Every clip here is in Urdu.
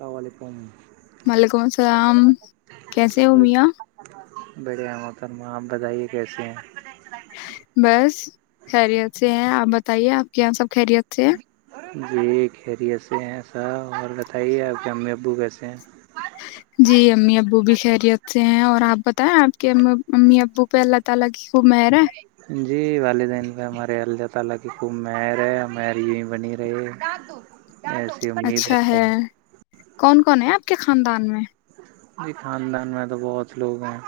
السلام وعلیکم السلام کیسے ہو میاں بڑیا محترما آپ بتائیے کیسے ہیں بس خیریت سے ہیں آپ بتائیے آپ کے یہاں سب خرییات سے جی خیریت سے ہیں ساح اور بتائیے آپ کے امی ابو کیسے ہیں [unintelligible] جی والدین پ ہمارے اللہ تعالی کی خوب مہر ہے مر ی ہی بنی رہی ایسے امید اچھا رکھتے ہے ہیں کون کون ہے آپ کے خاندان میں جی خاندان میں تو بہت لوگ ہیں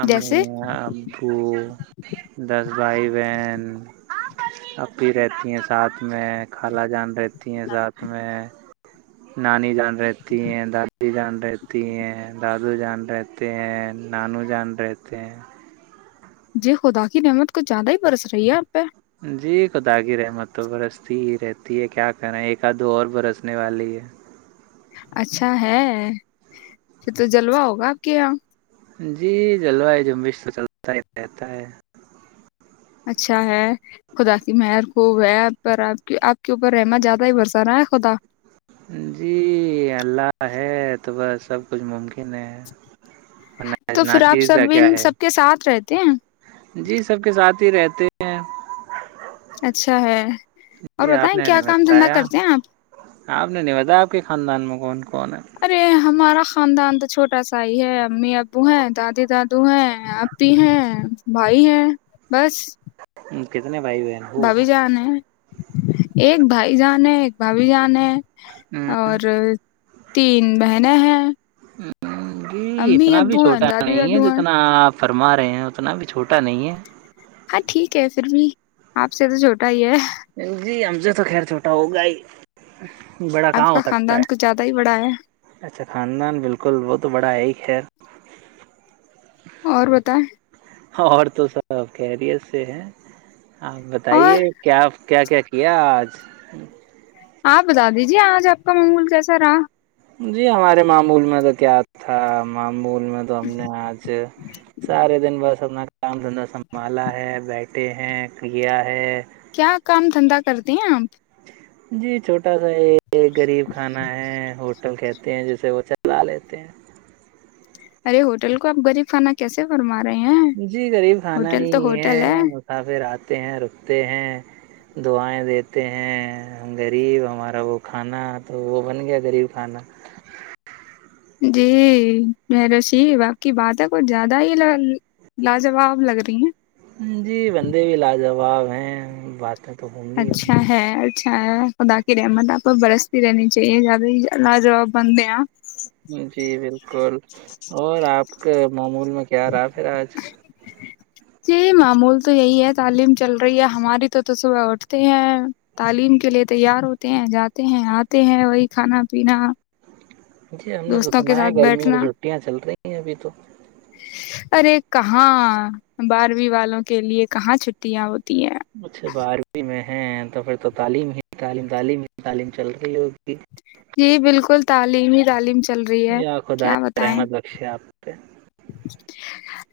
امی جیسے ابو دادی بھائی بہن اب بھی رہتی ہیں ساتھ میں خالا جان رہتی تی ہیں سذاتھ میں [inaudible] نانی جان رہتی ہیں دادی جان رہتی تی ہیں دادو جان رہتے ہیں نانو جان رہتے ہیں جی خدا کی نعمت کو زیادہ ہی برس رہی ہے آپ پہ جی خدا کی رحمت تو برستی ہی رہتی ہے کیا کریں ایک آدھ دو اور برسنے والی ہے اچھا ہے پھر تو جلوا ہوگا آپ کے یہاں جی جلو جمبش تو چلتا ہی رہتا ہے اچھا ہے خدا کی مہر خوب ہے پر آپ کی آپ کے اوپر رہحم زیادہ ہی برسا رہا ہے خدا جی اللہ حید تو بس سب کچھ ممکن تو پھر آپ ناچز سب کا کیا ان ہے سب کے ساتھ رہتے ہیں جی سب کے ساتھ رہتے ہیں اچھا ہے اور جی آپ بتائیں نے کیا نہیں کام دھندا بتایا کرتے ہیں آپ آپ نے نہیں بتایا آپ کے خاندان میں کون کون ہے ارے ہمارا خاندان تو چھوٹا سا ہی ہے امی ابو ہیں دادی دادو ہیں ای ہیں بھائی ہیں بس اوکے بب جانان ایک بھائی جان ہے ایک بھبھی جان ہے اور تین بہن ہن ہ [inaudible] جی اتنا بھی ہیں چھوٹا دادی نہیں ہے دادو ہیں جتنا آپ فرما رہے ہیں اتنا بھی چھوٹا نہیں ہے ہاں ٹھیک ہے پھر بھی آپ سے تو چھوٹا ہی ہے جی ہم سے تو خیر چھوٹا ہوگا ہی بڑا آپ کہاں کا ہو سکتا خاندان ہے کچھ زیادہ ہی بڑا ہے اچھا خاندان بالکل وہ تو بڑا ہے ہی خیر اور بتایئے اور تو سب خریت سے ہیں آپ اور بتائیے کیا کیا کیا کیہ آج آپ بتا دیجیے آج آپکا موڈ کیسا رہا جی ہمارے معمول میںدد کیا تھا معمول د تو ہم نے آج سارے دن بس اپنا [unintelligible] دھندا سنبھالا ہے بیٹھ کتے ہیں کڑیا ہے کیا کام دھندا کرتی ہیں آپ جی چھوٹا سا یہ یہ غریب کھانا ہے ہوٹل کہتے تے ہیں جیسے وہ چلا لیتے ہیں ارے ہوٹل کو آپ غریب کھانا کیسے فرما رہے ہیں جی غریب کھانا ہوٹل ہی تو ہے ہوٹل مسافرات ے ہیں رکتے ہیں دعائیں دیتے ہیں ہم غریب ہمارا وہ کھانا تو وہ بن گیا غریب کھانا جی م رشیید آپ کی باتیں کچھ زیادہ ہی لاجواب لگ رہی ہیں اب ہیں بات اچھا ہے خدا کی رحمت آپ پر برستی رہنی چاہیے زیادہ ہی لاجواب بندے ہیں آپ بلکل اور آپکی معمول میں کیا رات ہے آج جی معمول تو یہی ہے تعلیم چل رہی ہے ہماری تو تو صبح اٹھتے ہیں تعلیم کے لیے تیار ہوتے ہیں جاتے ہیں آتے ہیں وہی کھانا پینا جی ہم نے تو دوستوں کے سنا ساتھ ہے گرمیوں کی بیٹھنا چھٹیاں چل رہی ہیں ابھی تو ارے کہاں بارہویں والوں کے لیے کہاں چھٹیاں ہو اچھا بارویں میں ہیں تو پھر تو تعلیم ہی تعلیم تعلیم ہی تعلیم چل رہی ہےگی جی بالکل تعلیم ہی تعلیم چل رہی ہے یا خدائے کیا بتائیں رحمد بخشے آپ [inaudible]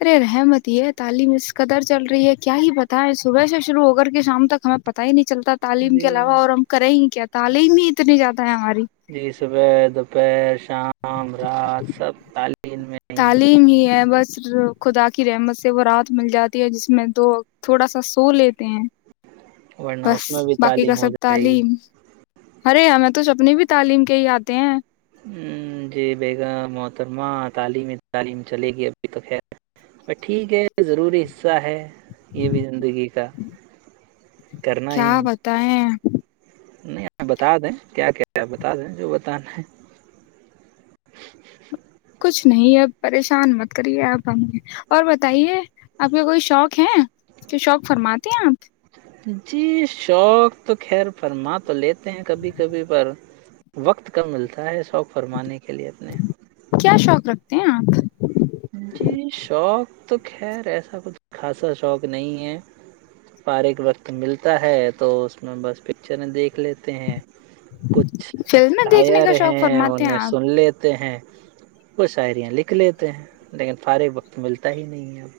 ارے رحمت یہ ہے تعلیم اس قدر چل رہی ہے کیا ہی پتہ ہے صبح سے شروع ہو کر کے شام تک ہمیں پتہ ہی نہیں چلتا تعلیم کے جی علاوہ اور ہم کر ہی کیا تعلیم ہی اتنی زیادہ ہے ہماری جی صبح دوپہر شام رات سب تعلیم میں ہی تعلیم ہی ہے بس خدا کی رحمت سے وہ رات مل جاتی ہے جس میں تو تھوڑا سا سو لیتے ہیں ورنہ بس اس میں بھی باقی کا تعلیم ہو سب جائے گی تعلیم ارے ہمیں تو سھ اپنی بھی تعلیم کے ہی آتے ہیں ہ جی بیگم محترمہ تعلیمی تعلیم چلے گی ابھی توک خیر ٹھیک ہے ضروری حصہ ہے یہ بھی زندگی کا کرنا ہی کیا ہے بتائیں نہیں آ بتا دیں کیا کیا بتا دیں جو بتانا ہے کچھ نہیں اب پریشان مت کریے آپ ہمیں اور بتائیے آپ کا کوئی شوق ہے تو شوق فرماتے ہیں آپ جی شوق تو خیر فرما تو لیتے ہیں کبھی کبھی پر وقت ک ملتا ہے شوق فرمانے کا کھیلی اپ نے بت آ شوق تو خیر ایسا کچھ خاصا شوق نہیں ہے بارغ وقت ملتا ہے تو اس میں بس پکچریں دیکھ لیتے ہیں کچھ فلمیں دیکھنے شار کا شوق ہیں فرماتے انہیں آپ سن لیتے ہیں وہ شاعریاں لکھ لیتے ہیں لیکن فارغ وقت ملتا ہی نہیں ہے اب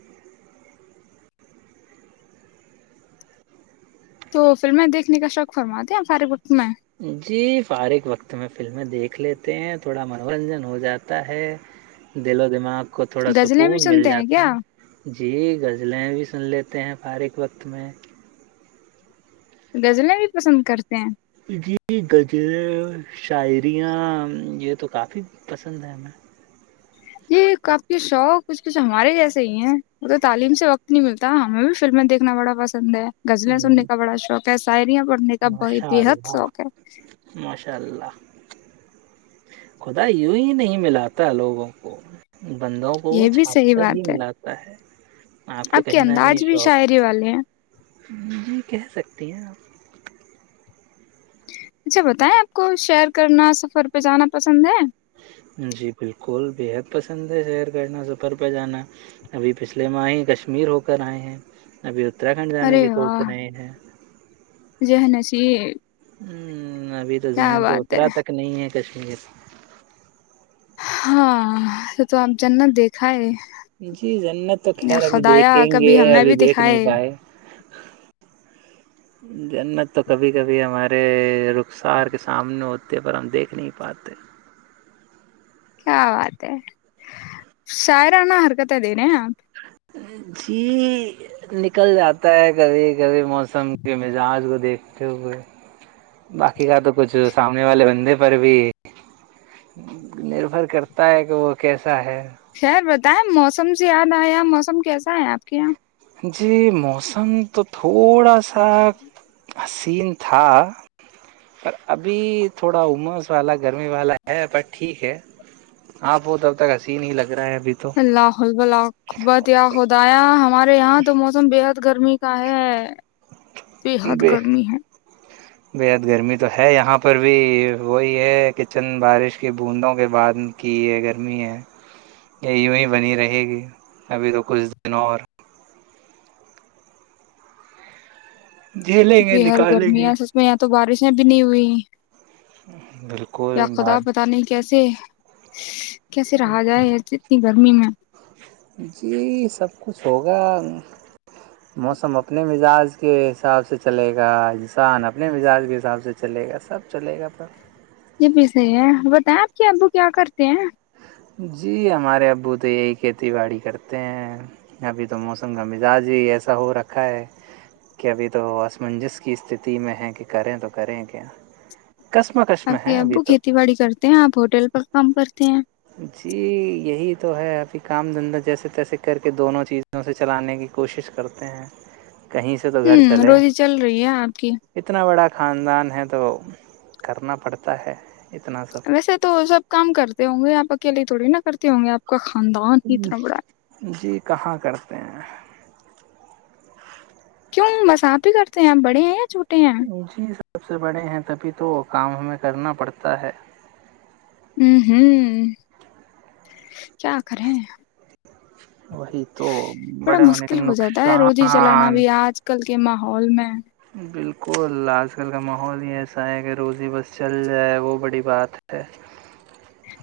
تو فھرلم میں دیکھنے کا شوق فرمات د ہیں فارے وقت میں جی فارغ وقت میں فلمیں دیکھ لیتے ہیں تھوڑا منورنجن ہو جاتا ہے دل و دماغ کو تھوڑا غزلیں بھی سکون مل سنتے ہیں جاتا کیا ہے ج جی غزلیں بھی سن لیتے ہیں فارغ وقت میں گزلیں بھی پسند کرتے ہیں جی گز شاعریاں یہ تو کافی پسند ہے ہمیں یہ کاپ کے شوق کچھ کچھ ہمارے جیسے ہی ہیں وہ تو تعلیم سے وقت نہیں ملتا ہمیں بھی فلمیں دیکھنا بڑا پسند ہے زلیں سننے ہمیں کا بڑا شوق ہے ساعرییاں پر ماشاء اللہ ماشاء اللہ خدا یوں ہی نہیں ملاتا لوگوں کو بندوں کو وہ یہ بھی چھاپ صحیح کر ہی بات ہے ملاتا ہے آپ کے کہیں نہ کہیں انداز بھی شوق شاعری والے ہیں جی کہہ سکتی ہیں آپ اچھا بتائیں آپ کو شیئر کرنا سفر پہ جانا پسند ہے جی بالکل بےحد پسند ہے شہر کرنا سفر پہ جانا ابھی پچھلے ماہ ہی کشمیر ہو کر آئے ہیں ابھی اترھنڈ جانے ارے کی سوچ واہ رہے ہیں ج ہوں ابھی تو ذہن سے ہے اترا تک نہیں ہے کشمیر ہاں تو تو آپ جنا دیکھا ہے جی جنت تو یا خیر ابھی خدایا دیکھیں گے کبھی ہمیں ابھی بھی دیکھ نہیں دکھائے پائے جنت تو کبھی کبھی ہمارے رخسار کے سامنے ہوتے ہے پر ہم دیکھ نہیں پاتے کیا بات ہے شاعرانہ حرکتیں دے رہے ہیں آپ جی نکل جاتا ہے کبھی کبھی موسم کے مزاج کو دیکھتے ہوئے باقی کا تو کچھ سامنے والے بندے پر بھی نربھر کرتا ہے کہ وہ کیسے چاہے بتیں موسم سے یاد آیا ار موسم کیسا ہے آپ کے یہاں جی موسم تو تھوڑا سا حسین تھا پر ابھی تھوڑا عمس والا گرمی والا ہے پر ٹھیک ہے آپ وہ تب تک حسین ہی لگ رہ اللہ ح ال بلہبتیا ہو دایاں ہم ہمارے یہاں تو موسم بےحد گرمی کا ہے ب بےحد گرمی ہے بےحد گرمی تو ہے یہاں اوپر بھی وہی ہے کچن بارش کی بوندوں کے بعد ان کی ہے گرمی ہے یہ یوں ہی بنی رہے گی ابھی تو کچھ دنوں اور جھیلیں گے بےحد نکالیں گرمی گے ہے سچ میں یہاں تو بارشیں بھی نہیں ہوئی یا بالکل خدا بار پتا نہیں کیسے کیسے رہا جائے گرمی میں جی سب کچھ ہوگا موسم اپنے مزاج کے حساب سے چلے گا انسان اپنے مزاج کے حساب سے چلے گا سب چلے گا پر یہ بھی صحی ہے بتائیں آپ کے ابو کیا کرتے ہیں جی ہمارے ابو تو یہی کھیتی باڑی کرتے ہیں ابھی تو موسم کا مزاج ہی ایسا ہو رکھا ہے کہ ابھی تو آسمنجس کی استھتی میں ہے کہ کریں تو کریں کیا کسم کشم آپ کے ہے ابھی ابو تو کھیتی باڑی کرتے ہیں آپ ہوٹل پر کام کرتے ہیں جی یہی تو ہے ابھی کام دھندا جیسے تیسے کر کے دونوں چیزوں سے چلانے کی کوشش کرتے ہیں کہیں سے تو گھر ہوں چلے روزی چل رہی ہے آپ کی اتنا بڑا خاندان ہے تو کرنا پڑتا ہے اتنا ویسے تو سب کام کرتے ہوں گے یہ پ کے لیے تھوڑی نہا کرتے ہوں گے آپ کا خاندان ہی اتنا بڑا ہے۔ ہ جی کہاں کرتے ہیں کیوں بس آپ ہی کرتے ہیں آپ بڑے ہیں یا چھوٹے ہیں جی سب سے بڑے ہیں تبھی تو کام ہمیں کرنا پڑتا ہے ہوں ہوں کیا کریں وہی تو بڑا بڑے ہونے کے مشکل ہو جاتا ہے روزی چلانا نقصان بھی آج کل کے ماحول میں بالکل آج کل کا ماحول ہی ایسا ہے کہ روزی بس چل جائے وہ بڑی بات ہے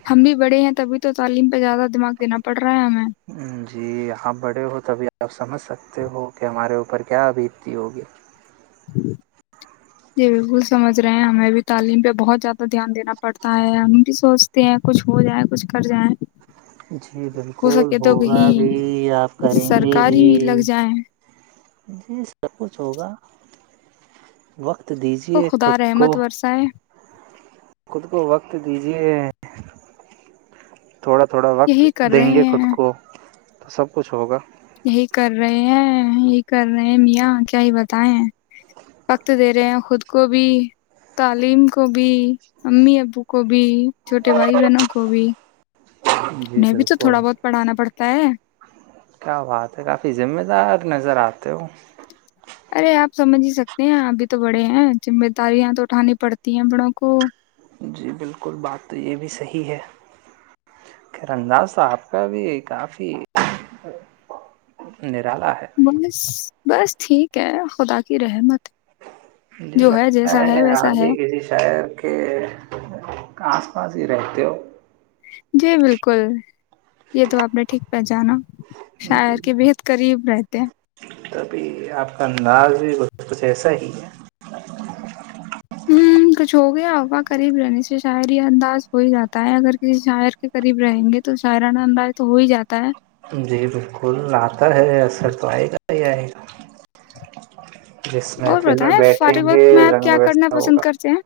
ہم بھی بڑے ہیں تبھی تو تعلیم پہ زیادہ دماغ دینا پڑ رہا ہے ہم جی آپ بڑے ہو تبھی آپ سمجھ سکتے ہو کہ ہمارےو پر کیا ابیکتی ہوگی جی بالکل سمجھ رہے ہیں ہمیں بھی تعلیم پہ بہت زیادہ دھیان دینا پڑتا ہے ہم بھی سوچتے ہیں کچھ ہو جائےیں کچھ کر جائیں جی ہو بالکل سکے تو ہوگا بھی کہیں آپ کریں گے بھی سرکاری لگ جائیں جی سب کچھ ہوگا وقت وہ دیجیے خود خداار احمد کو ورثہ ہے خود کو وقت دیجیے تھوڑا تھوڑا وقت یہی کر دیں گے رہے خود ہیں کو تو سب کچھ ہوگا یہی کر رہے ہیں یہی کر رہے ہیں میاں کیا ہی بتائے وقت دے رہے ہیں خود کو بھی تعلیم کو بھی امی ابو کو بھی چھوٹے بھائی بہنوں کو بھی جی انہیں بھی تو بالکل تھوڑا بہت پڑھانا پڑتا ہے کیا بات ہے کافی ذمہ دار نظر آتا تو وہ ارے آپ سمجھ ہی سکتے ہیں ابھی تو بڑے ہیں ذمہ داریاں تو اٹھانی پڑتی ہیں بڑوں کو جی بالکل بات تو یہ بھی صحی ہے کہیر انداز آپ کا بھی کافی نرالا ہے بس بس ٹھیک ہے خدا کی رحمت مجھے جو لگتا جیسا ہے ویسا ابھی ہے کسی شار کے آس پاس ہی رہتے ہو جی بالکل یہ تو آپ نے ٹھیک پہچانا سار کی بہد ریب رہتے توبھی آپ کا انداز بھی کچھ ایسا ہی ہے ہ کچھ ہو گیاا قریب رہنے سے شاعری ہی انداز ہو ہی جاتا ہے اگر کسی شاعر کے قریب رہیں گے تو شاعرانا انداز تو ہو ہی جاتا ہے جی بالکل آتا ہے اثر تو آئے گا [unintelligible] جس میں اور پھر میں بتائیں بیٹھیں فارغ گے وقت میں آپ رنگ کیا کرنا ویسا پسند ہوگا کرتے ہیں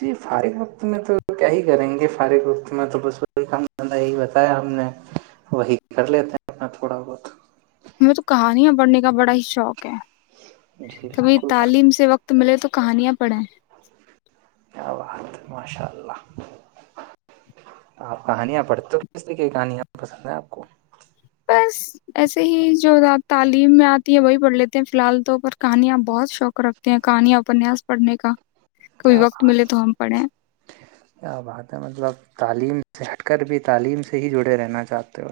جی فد ت میں تو کیا ہی کریں گے فارغ وقت میں تو ب کام یہی بتایا ہم نے وہی کر لیتے ہیں اپنا تھوڑا بہت ہمیں تو کہانیاں پڑھنے کا بڑا ہی شوق جی کبھی بالکل تعلیم سے وقت تو مے تو کہانیاں پڑھیں کیا بات ماشاء اللہ آپ کہانیاں پڑھتے ہو کس طریقے کی کہانیاں پسند ہیں آپ کو بس ایسے ہی جوات تعلیم میں آتی ہے وہی پڑھ لیتے ہیں فی الحال تو اوپر کہانیاں بہت شوق رکھتے ہیں کہانیاں اپنیاس پڑھنے کا کبھی کیا وقت بات ملے تو ہم پڑھیں کیا بات ہے مطلب تعلیم سے ہٹ کر بھی تعلیم سے ہی جڑے رہنا چاہتے ہو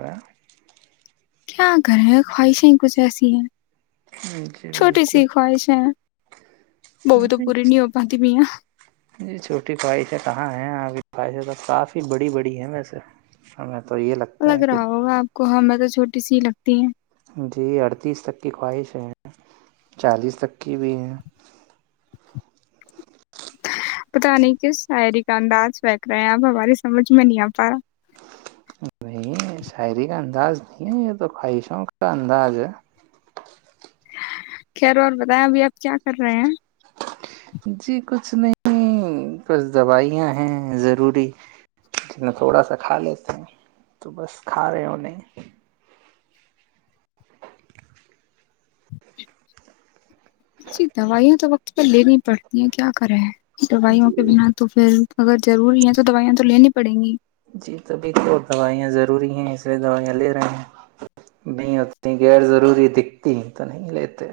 کیا کریں خواہشیں کچھ ایسی ہیں جی چھوٹی بالکل سی خوا ہش ہے جی چھوٹی بھائی تھے کہاں ہیں ابھی [inaudible] خواہش کافی بڑی بڑی ہے ویسے ہمیں تو یہ لگتا لگ ہے کہ رہا ہوگا اپ کو میں تو چھوٹی سی [inaudible] [inaudible] جی ارتیس تک کی خواہش ہے چالیس تک کی ہوئی پتہ نہیں کس شاعری کا انداز دیکھ رہے ہیں اپ ہماری سمجھ میں نہیں اتا شاعری کا انداز نہیں ہے یہ تو خواہشوں کا انداز ہے خیر اور بتائیں ابھی اپ کیا کر رہے ہیں جی کچھ نہیں بس دوائیاں ہیں ضروری تھوڑا سا کھا لیتے ہیں تو بس کھا رہے ہو نہیں جی دوائیاں تو وقت پر لینی پڑتی ہیں کیا کرے تو بھائیوں پہ جی بنا تو پھر اگر ضروری ہے تو دوائیاں تو لینی پڑیں گی جی طبھی تو دوائیاں ضروری ہیں اس لیے دوائیاں لے رہے ہیں نہیں اپنی غیر ضروری دکھتی ہے تو نہیں لیتے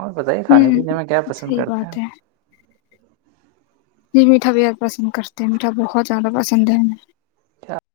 اور بتائیں کھانے ہوں پینے میں کیا پسند صحیح کرتے ہیں [inaudible] میٹھابیہد پسند کرتے ہیے میٹھا بہت زیادہ پسند ہے [inaudible]